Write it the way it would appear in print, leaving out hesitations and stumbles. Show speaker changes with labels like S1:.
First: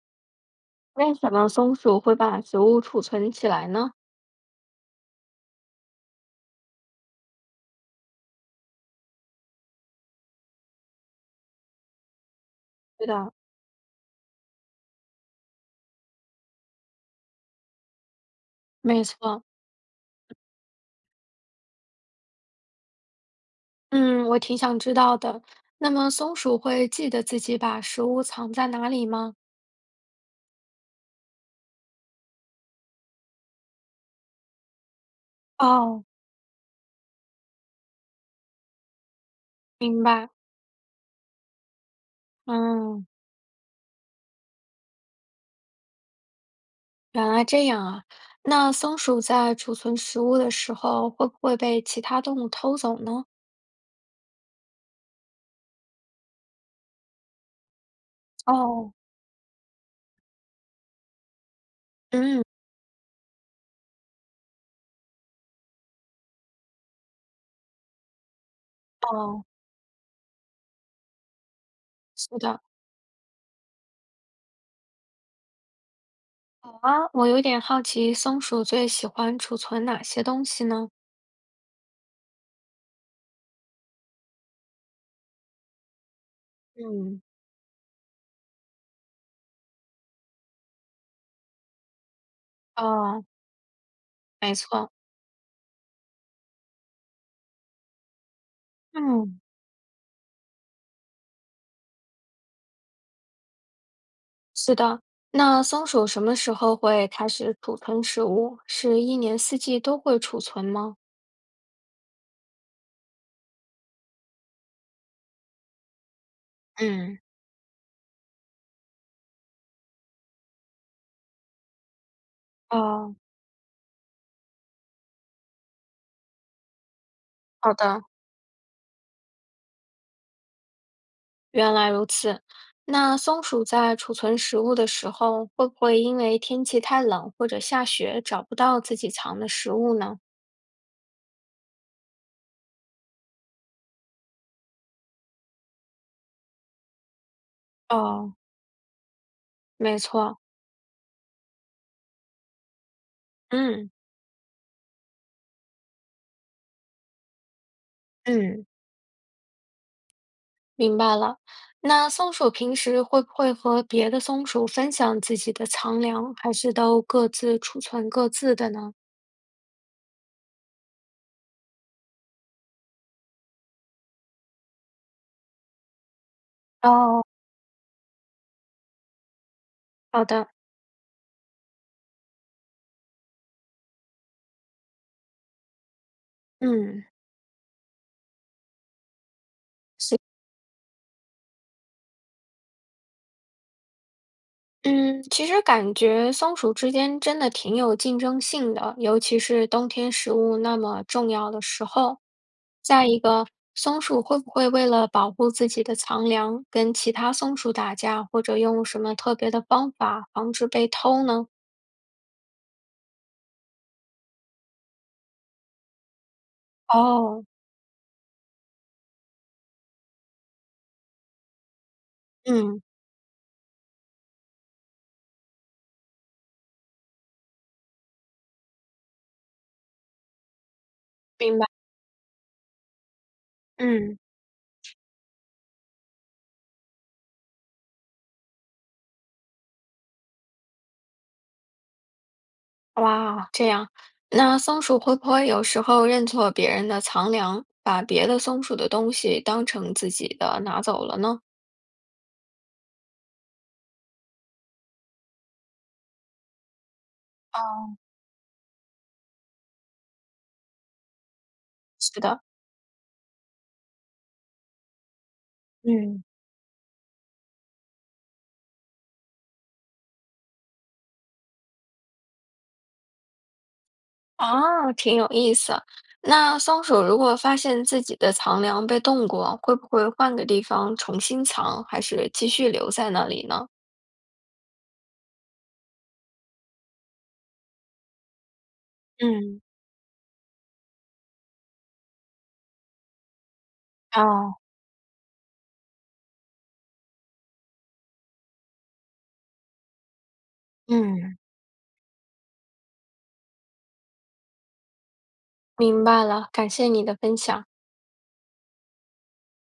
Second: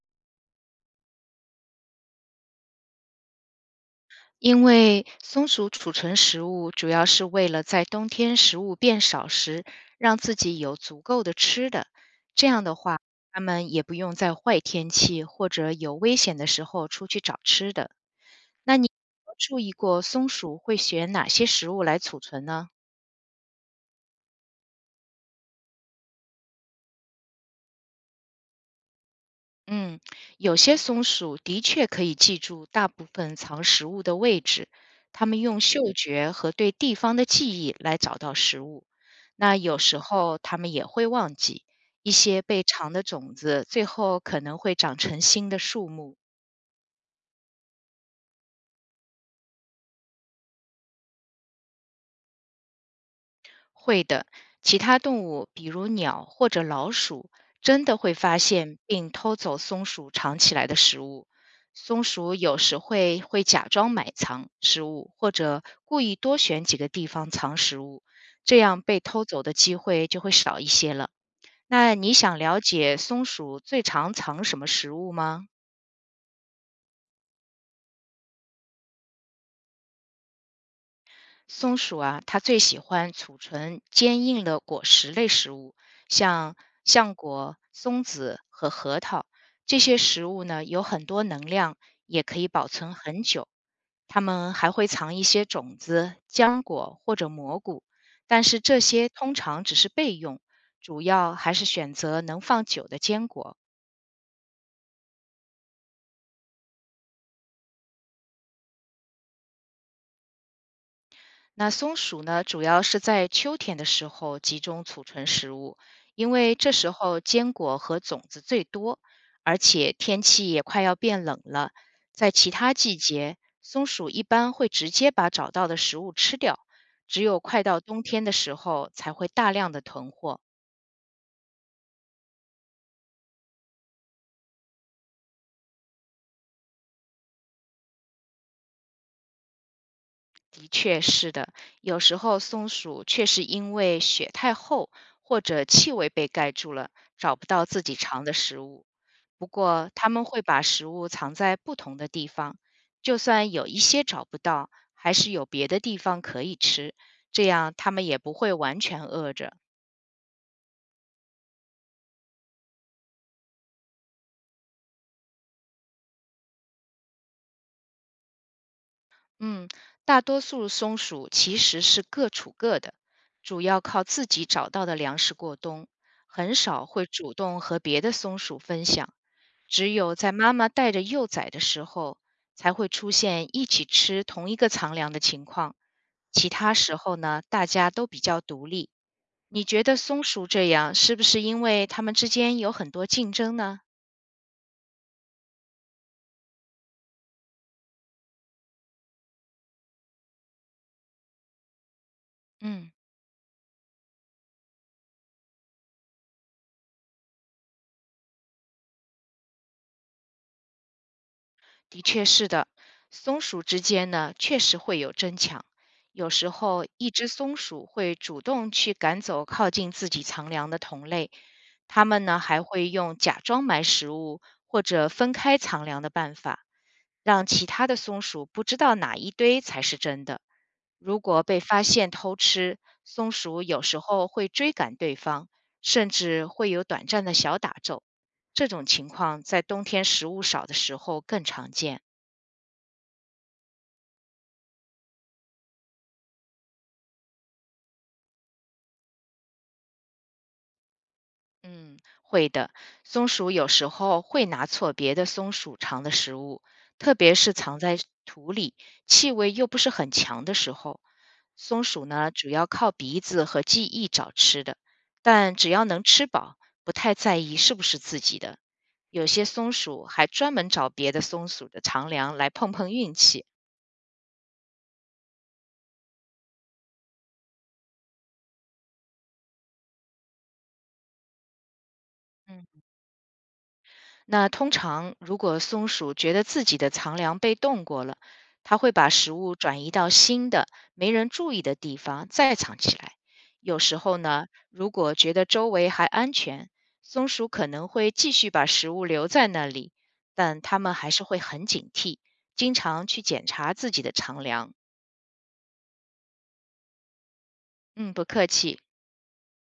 S1: 为什么松鼠会把食物储存起来呢？
S2: 因为松鼠储存食物主要是为了在冬天食物变少时，让自己有足够的吃的。这样的话，
S1: 对的，
S2: 它们也不用在坏天气或者有危险的时候出去找吃的。那你有
S1: 没
S2: 没有
S1: 错，
S2: 注意过松鼠会选哪些食物来储存呢？
S1: 嗯，我挺想知道的。那么松鼠会记得自己把食物藏在哪里吗？
S2: 嗯，有些松鼠的确可以记住大部分藏食物的位置，它们用嗅
S1: 哦，
S2: 觉和对地方的记忆来找到食物。那有时
S1: 明白，
S2: 候它们也会忘记，一些被藏的
S1: 嗯，
S2: 种子最后可能会长成新的树木。
S1: 原来这样啊。那松鼠在储存食物的时候，会不会被其他动物偷走呢？
S2: 会的，其他动物，比如鸟或者老鼠，真的会发现
S1: 哦，
S2: 并偷走松鼠藏起来的食物。松鼠
S1: 嗯，
S2: 有时会假装埋藏食物，或者故意多选几个地方藏食物，这样被偷走
S1: 哦，
S2: 的机会就会少一些了。那你
S1: 是
S2: 想了
S1: 的。
S2: 解松鼠最常藏什么食物吗？
S1: 好啊，我有点好奇，松鼠最喜欢储存哪些东西呢？
S2: 松鼠啊，它最喜欢储存坚硬的果实类食物，像橡
S1: 嗯。
S2: 果、松子和核桃。这些食物呢，有很多能量，也可以保存很
S1: 哦，
S2: 久。它们
S1: 没
S2: 还会
S1: 错，
S2: 藏一些种子、浆果或者蘑菇，但是这些通
S1: 嗯。
S2: 常只是备用，主要还是选择能放久的坚果。
S1: 是的，那松鼠什么时候会开始储存食物？是一年四季都会储存吗？
S2: 那松鼠呢，主要是在秋天的时候集中储存食物，因为这时
S1: 嗯，
S2: 候坚果和种子最多，而且天气也快要变冷了。在其他季
S1: 哦，
S2: 节，松鼠一般会直接把找到的食物吃掉，只有快
S1: 好
S2: 到
S1: 的，
S2: 冬天的时候才会大量的囤货。
S1: 原来如此。那松鼠在储存食物的时候，会不会因为天气太冷或者下雪找不到自己藏的食物呢？
S2: 的确是的，有时候松鼠确实因为雪太厚或者气味被盖住了，找不到自己藏的
S1: 哦，
S2: 食物。不过，
S1: 没
S2: 它们
S1: 错，
S2: 会把食物藏在不同的地方，就算有一
S1: 嗯
S2: 些找不到，还是有别的地方可以吃，这样它们也不会
S1: 嗯，
S2: 完全饿着。
S1: 明白了。那松鼠平时会不会和别的松鼠分享自己的藏粮，还是都各自储存各自的呢？
S2: 嗯，大多数松鼠其实是各处各的，主要靠自己找到的粮食过冬，很少会
S1: 哦，
S2: 主动和别的松鼠分享。只有
S1: 好
S2: 在
S1: 的。
S2: 妈妈带着幼崽的时候，才会出现一起吃同一个藏粮的情况。其他时
S1: 嗯
S2: 候呢，大家都比较独立。你觉得松鼠这样是不是因为它们之间有很多竞争呢？
S1: 嗯，其实感觉松鼠之间真的挺有竞争性的，尤其是冬天食物那么重要的时候。
S2: 嗯，
S1: 再一个，松鼠会不会为了保护自己的藏粮，跟其他松鼠打架，或者用什么特别的方法防止被偷呢？
S2: 的确是的。松鼠之间呢，确实会有争抢。有时候，一只
S1: 哦，
S2: 松鼠会主动去赶走靠近自己藏粮的同类，它们呢还
S1: 嗯，
S2: 会用假装埋食物或者分开藏粮的办法。让其他的松鼠不知道哪一堆才是真的。如果
S1: 明
S2: 被
S1: 白，
S2: 发现偷吃，松鼠有时
S1: 嗯，
S2: 候会追赶对方，甚至会有短暂的小打斗。这种情况在冬天食物少的时候更常见。
S1: 哇，这样，那松鼠会不会有时候认错别人的藏粮，把别的松鼠的东西当成自己的拿走了呢？
S2: 嗯，会的，松鼠有时候会拿错别的松鼠藏的食物，特别是藏在土里、气味又不是很强的时候。松鼠
S1: 是
S2: 呢，
S1: 的，
S2: 主要靠鼻子和记忆找吃的，但只要能
S1: 嗯。
S2: 吃饱，不太在意是不是自己的。有些松鼠还专门找别的松鼠的长粮来碰碰运气。
S1: 哦，挺有意思。那松鼠如果发现自己的藏粮被动过，会不会换个地方重新藏，还是继续
S2: 嗯，
S1: 留在那里呢？
S2: 那通常，如果松鼠觉得自己的藏粮被动过了，它会把食物
S1: 嗯，
S2: 转移到新的、没人注意的地方再藏起来。有时候呢，
S1: 哦，
S2: 如果觉得周围还安全，松鼠可能会继续把食物留在那里，但它们还是会
S1: 嗯。
S2: 很警惕，经常去检查自己的藏粮。
S1: 明白了，感谢你的分享。
S2: 嗯，不客气。